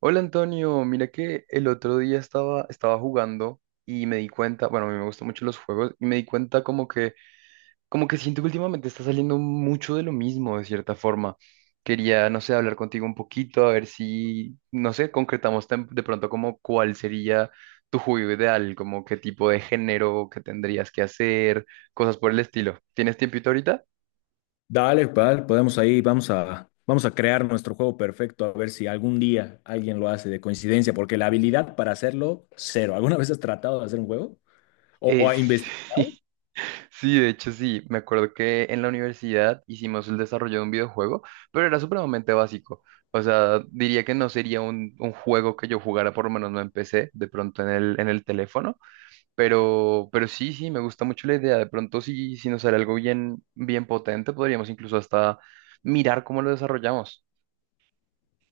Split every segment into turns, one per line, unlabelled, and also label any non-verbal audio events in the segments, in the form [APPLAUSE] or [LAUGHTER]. Hola Antonio, mira que el otro día estaba jugando y me di cuenta, bueno, a mí me gustan mucho los juegos y me di cuenta como que siento que últimamente está saliendo mucho de lo mismo de cierta forma. Quería, no sé, hablar contigo un poquito, a ver si, no sé, de pronto como cuál sería tu juego ideal, como qué tipo de género que tendrías que hacer, cosas por el estilo. ¿Tienes tiempito ahorita?
Dale, vale, podemos ahí, vamos a crear nuestro juego perfecto, a ver si algún día alguien lo hace de coincidencia, porque la habilidad para hacerlo, cero. ¿Alguna vez has tratado de hacer un juego? ¿O
Eh,
a investigar?
[LAUGHS] sí, sí, de hecho sí, me acuerdo que en la universidad hicimos el desarrollo de un videojuego, pero era supremamente básico. O sea, diría que no sería un juego que yo jugara, por lo menos no empecé, de pronto en el teléfono, pero sí, sí, me gusta mucho la idea. De pronto si, si nos sale algo bien, bien potente, podríamos incluso hasta mirar cómo lo desarrollamos.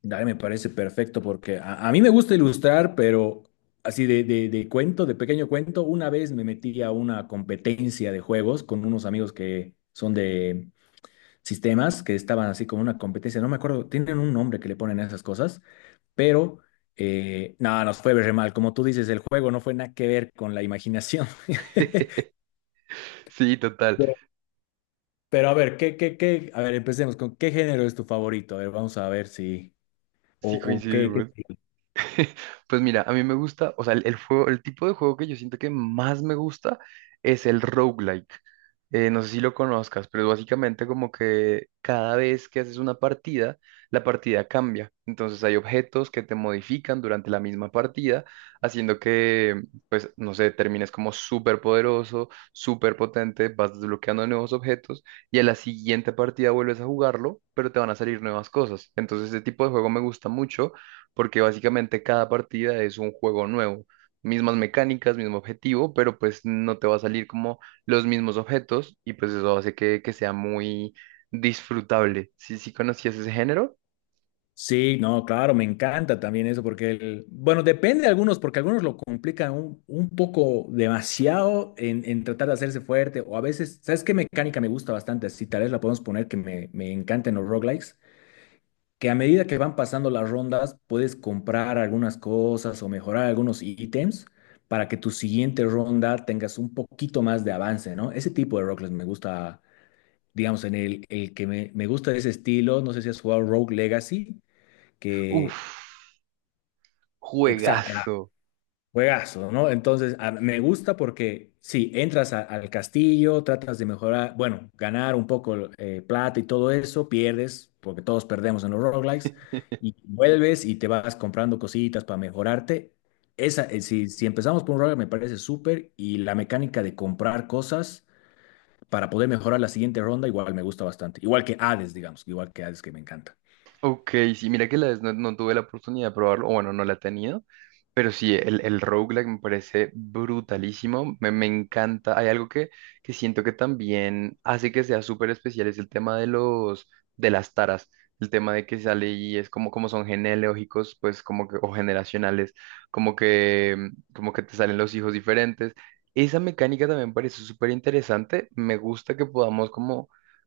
Dale, me parece perfecto, porque a mí me gusta ilustrar, pero así de cuento, de pequeño cuento, una vez me metí a una competencia de juegos con unos amigos que son de sistemas que estaban así como una competencia, no me acuerdo, tienen un nombre que le ponen a esas cosas, pero no, nos fue re mal. Como tú dices, el juego no fue nada que ver con la imaginación. [LAUGHS]
[LAUGHS] Sí, total,
Pero, pero a ver, qué? A ver, empecemos con ¿qué género es tu favorito? A ver, vamos a ver si, o,
sí
o qué,
coincidimos. [LAUGHS] Pues mira, a mí me gusta, o sea, el juego, el tipo de juego que yo siento que más me gusta es el roguelike. No sé si lo conozcas, pero es básicamente como que cada vez que haces una partida, la partida cambia. Entonces hay objetos que te modifican durante la misma partida, haciendo que, pues, no sé, termines como súper poderoso, súper potente, vas desbloqueando nuevos objetos y a la siguiente partida vuelves a jugarlo, pero te van a salir nuevas cosas. Entonces ese tipo de juego me gusta mucho porque básicamente cada partida es un juego nuevo, mismas mecánicas, mismo objetivo, pero pues no te va a salir como los mismos objetos y pues eso hace que sea muy disfrutable. Si, si conocías ese género,
Sí, no, claro, me encanta también eso, porque, bueno, depende de algunos, porque algunos lo complican un poco demasiado en tratar de hacerse fuerte, o a veces, ¿sabes qué mecánica me gusta bastante? Así tal vez la podemos poner que me encanta en los roguelikes, que a medida que van pasando las rondas, puedes comprar algunas cosas o mejorar algunos ítems para que tu siguiente ronda tengas un poquito más de avance, ¿no? Ese tipo de roguelikes me gusta, digamos, en el que me gusta de ese estilo, no sé si has jugado Rogue Legacy que
uff,
Exacto,
juegazo.
juegazo, ¿no? Entonces, me gusta porque sí, entras al castillo, tratas de mejorar, bueno, ganar un poco plata y todo eso, pierdes, porque todos perdemos en los roguelikes, y vuelves y te vas comprando cositas para mejorarte. Si empezamos por un roguelike, me parece súper, y la mecánica de comprar cosas para poder mejorar la siguiente ronda, igual me gusta bastante. Igual que Hades, digamos, igual que Hades, que me encanta.
Ok, sí, mira que la vez no, no tuve la oportunidad de probarlo, o bueno, no la he tenido, pero sí, el roguelike me parece brutalísimo, me encanta. Hay algo que siento que también hace que sea súper especial, es el tema de los, de las taras, el tema de que sale y es como, como son genealógicos, pues como que, o generacionales, como que te salen los hijos diferentes. Esa mecánica también me parece súper interesante, me gusta que podamos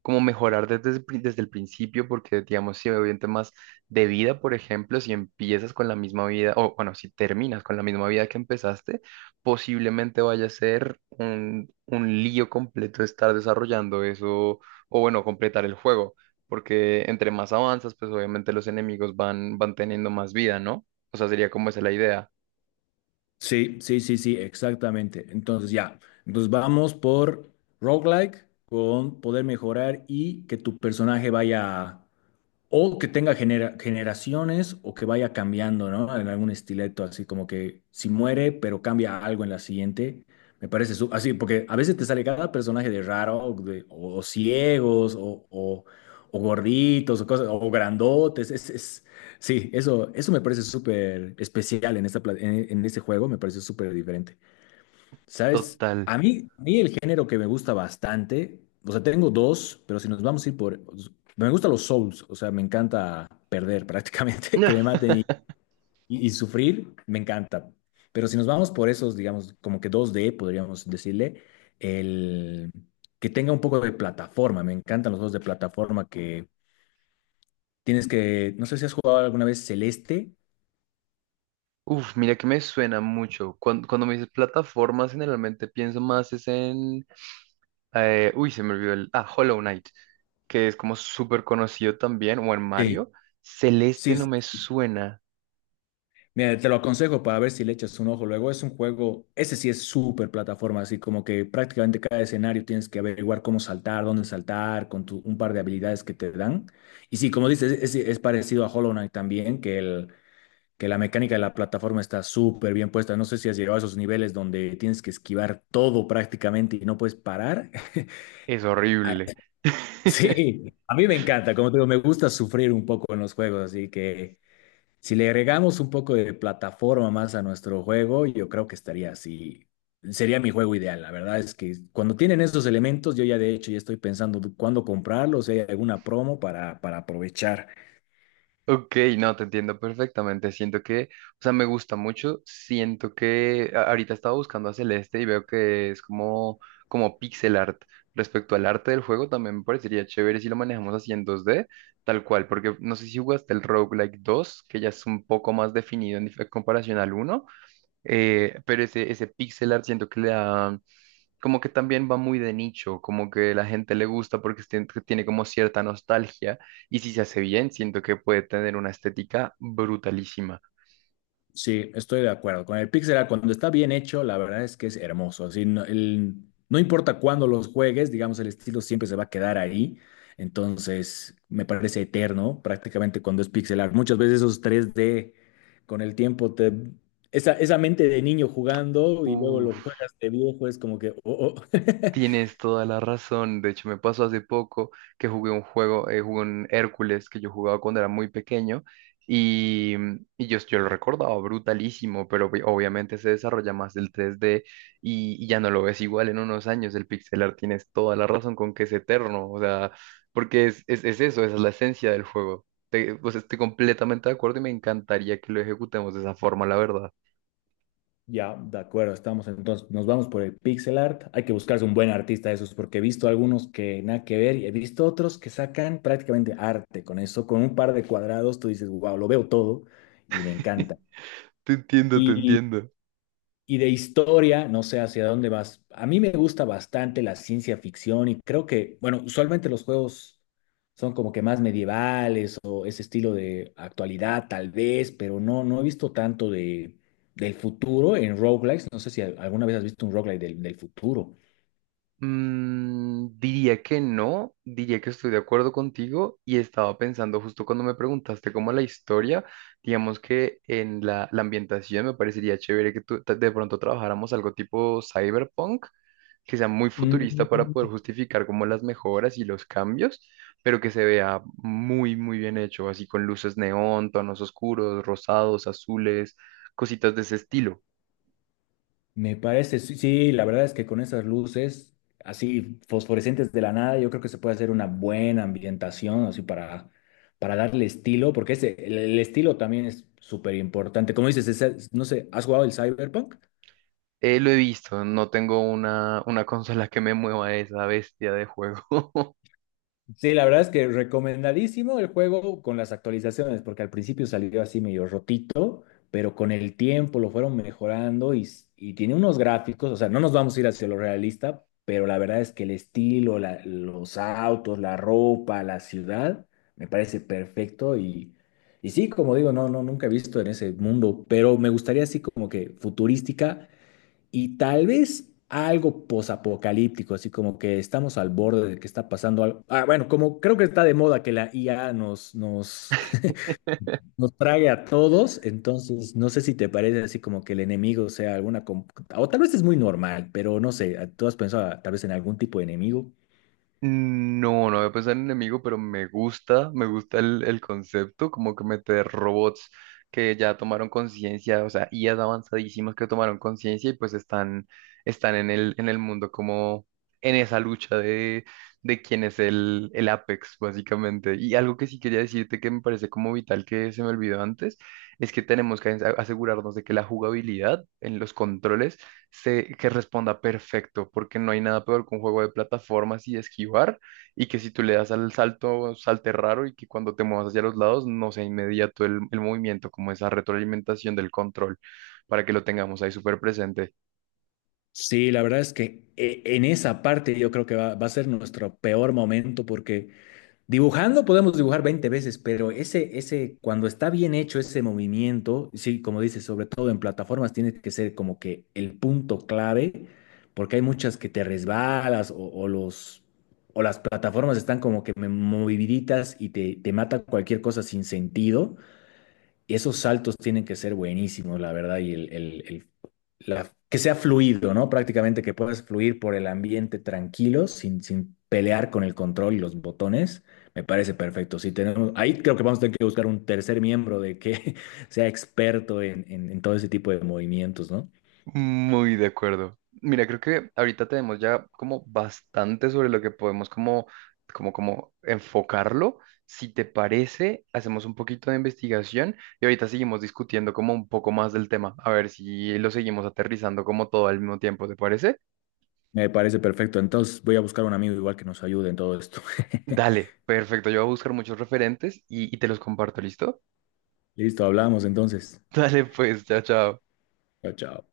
como mejorar desde, desde el principio, porque digamos, si en temas de vida, por ejemplo, si empiezas con la misma vida, o bueno, si terminas con la misma vida que empezaste, posiblemente vaya a ser un lío completo estar desarrollando eso, o bueno, completar el juego, porque entre más avanzas, pues obviamente los enemigos van, van teniendo más vida, ¿no? O sea, sería como esa la idea.
Sí, sí, sí, sí, exactamente. Entonces ya, entonces vamos por roguelike con poder mejorar y que tu personaje vaya o que tenga generaciones o que vaya cambiando, ¿no? En algún estileto, así como que si muere, pero cambia algo en la siguiente. Me parece así, porque a veces te sale cada personaje de raro, o, o ciegos, o gorditos, o cosas, o grandotes. Sí, eso, eso me parece súper especial en esta, en este juego, me parece súper diferente. ¿Sabes?
Total.
A mí el género que me gusta bastante, o sea, tengo dos, pero si nos vamos a ir por... Me gustan los souls, o sea, me encanta perder prácticamente, [LAUGHS] que me maten
[LAUGHS]
y sufrir, me encanta. Pero si nos vamos por esos, digamos, como que dos d podríamos decirle, el que tenga un poco de plataforma, me encantan los juegos de plataforma que tienes que, no sé si has jugado alguna vez Celeste.
Uf, mira que me suena mucho. Cuando, cuando me dices plataformas, generalmente pienso más es en se me olvidó el... Ah, Hollow Knight, que es como súper conocido también, o en
Sí.
Mario. Celeste no
Sí,
me suena,
mira, te lo aconsejo para ver si le echas un ojo. Luego es un juego, ese sí es súper plataforma, así como que prácticamente cada escenario tienes que averiguar cómo saltar, dónde saltar, con un par de habilidades que te dan. Y sí, como dices, es parecido a Hollow Knight también, que la mecánica de la plataforma está súper bien puesta. No sé si has llegado a esos niveles donde tienes que esquivar todo prácticamente y no puedes parar. [LAUGHS]
es
Ah,
horrible. [LAUGHS]
sí, a mí me encanta, como te digo, me gusta sufrir un poco en los juegos, así que... Si le agregamos un poco de plataforma más a nuestro juego, yo creo que estaría así. Sería mi juego ideal. La verdad es que cuando tienen esos elementos, yo ya de hecho ya estoy pensando cuándo comprarlos, si hay alguna promo para aprovechar.
Ok, no, te entiendo perfectamente. Siento que, o sea, me gusta mucho. Siento que ahorita estaba buscando a Celeste y veo que es como, como pixel art. Respecto al arte del juego, también me parecería chévere si lo manejamos así en dos d tal cual, porque no sé si jugaste el Roguelike 2, que ya es un poco más definido en comparación al uno. Pero ese, ese pixel art siento que le da, como que también va muy de nicho, como que la gente le gusta porque que tiene como cierta nostalgia y si se hace bien, siento que puede tener una estética brutalísima.
Sí, estoy de acuerdo. Con el pixel art, cuando está bien hecho, la verdad es que es hermoso. Así, no, no importa cuándo los juegues, digamos, el estilo siempre se va a quedar ahí. Entonces, me parece eterno prácticamente cuando es pixel art. Muchas veces esos tres d con el tiempo, esa mente de niño jugando y luego lo
Uf.
juegas de viejo, es como que, oh, oh. [LAUGHS]
Tienes toda la razón. De hecho, me pasó hace poco que jugué un juego, jugué un Hércules que yo jugaba cuando era muy pequeño y, y yo lo recordaba brutalísimo, pero obviamente se desarrolla más el 3D y ya no lo ves igual en unos años. El pixel art tienes toda la razón con que es eterno, o sea, porque es eso, esa es la esencia del juego. Pues estoy completamente de acuerdo y me encantaría que lo ejecutemos de esa forma, la verdad.
Ya, de acuerdo, estamos entonces, nos vamos por el pixel art. Hay que buscarse un buen artista de esos, porque he visto algunos que nada que ver y he visto otros que sacan prácticamente arte con eso, con un par de cuadrados, tú dices, wow, lo veo todo y me encanta.
[LAUGHS] Te entiendo, te entiendo.
Y de historia, no sé hacia dónde vas. A mí me gusta bastante la ciencia ficción y creo que, bueno, usualmente los juegos son como que más medievales o ese estilo de actualidad tal vez, pero no, no he visto tanto de, del futuro en roguelikes. No sé si alguna vez has visto un roguelike del futuro.
Mm, diría que no, diría que estoy de acuerdo contigo y estaba pensando justo cuando me preguntaste como la historia, digamos que en la, la ambientación me parecería chévere que tú, de pronto trabajáramos algo tipo cyberpunk, que sea muy futurista para poder
Mm.
justificar como las mejoras y los cambios, pero que se vea muy, muy bien hecho, así con luces neón, tonos oscuros, rosados, azules, cositas de ese estilo.
Me parece, sí, sí, la verdad es que con esas luces así fosforescentes de la nada, yo creo que se puede hacer una buena ambientación así para darle estilo, porque ese, el estilo también es súper importante. Como dices, no sé, ¿has jugado el Cyberpunk?
Lo he visto, no tengo una consola que me mueva esa bestia de juego.
Sí, la verdad es que recomendadísimo el juego con las actualizaciones, porque al principio salió así medio rotito, pero con el tiempo lo fueron mejorando y tiene unos gráficos, o sea, no nos vamos a ir hacia lo realista, pero la verdad es que el estilo, los autos, la ropa, la ciudad, me parece perfecto y sí, como digo, no, no, nunca he visto en ese mundo, pero me gustaría así como que futurística y tal vez algo posapocalíptico, así como que estamos al borde de que está pasando algo. Ah, bueno, como creo que está de moda que la IA nos,
[LAUGHS]
[LAUGHS] nos trague a todos, entonces no sé si te parece así como que el enemigo sea alguna, o tal vez es muy normal, pero no sé, ¿tú has pensado tal vez en algún tipo de enemigo?
No, no voy a pensar en enemigo, pero me gusta el concepto, como que meter robots que ya tomaron conciencia, o sea, IAs avanzadísimas que tomaron conciencia y pues están, están en el mundo como en esa lucha de quién es el Apex, básicamente. Y algo que sí quería decirte que me parece como vital que se me olvidó antes, es que tenemos que asegurarnos de que la jugabilidad en los controles se, que responda perfecto, porque no hay nada peor que un juego de plataformas y esquivar, y que si tú le das al salto, salte raro y que cuando te muevas hacia los lados no sea inmediato el movimiento, como esa retroalimentación del control, para que lo tengamos ahí súper presente.
Sí, la verdad es que en esa parte yo creo que va a ser nuestro peor momento porque dibujando podemos dibujar 20 veces, pero ese, cuando está bien hecho ese movimiento, sí, como dices, sobre todo en plataformas, tiene que ser como que el punto clave, porque hay muchas que te resbalas o las plataformas están como que moviditas y te mata cualquier cosa sin sentido. Y esos saltos tienen que ser buenísimos, la verdad, y que sea fluido, ¿no? Prácticamente que puedas fluir por el ambiente tranquilo, sin pelear con el control y los botones, me parece perfecto. Si tenemos, ahí creo que vamos a tener que buscar un tercer miembro de que [LAUGHS] sea experto en todo ese tipo de movimientos, ¿no?
Muy de acuerdo. Mira, creo que ahorita tenemos ya como bastante sobre lo que podemos como enfocarlo. Si te parece, hacemos un poquito de investigación y ahorita seguimos discutiendo como un poco más del tema, a ver si lo seguimos aterrizando como todo al mismo tiempo, ¿te parece?
Me parece perfecto. Entonces voy a buscar un amigo igual que nos ayude en todo esto. [LAUGHS]
Dale, perfecto. Yo voy a buscar muchos referentes y te los comparto, ¿listo?
Listo, hablamos entonces.
[LAUGHS] Dale, pues, chao, chao.
Chao, chao.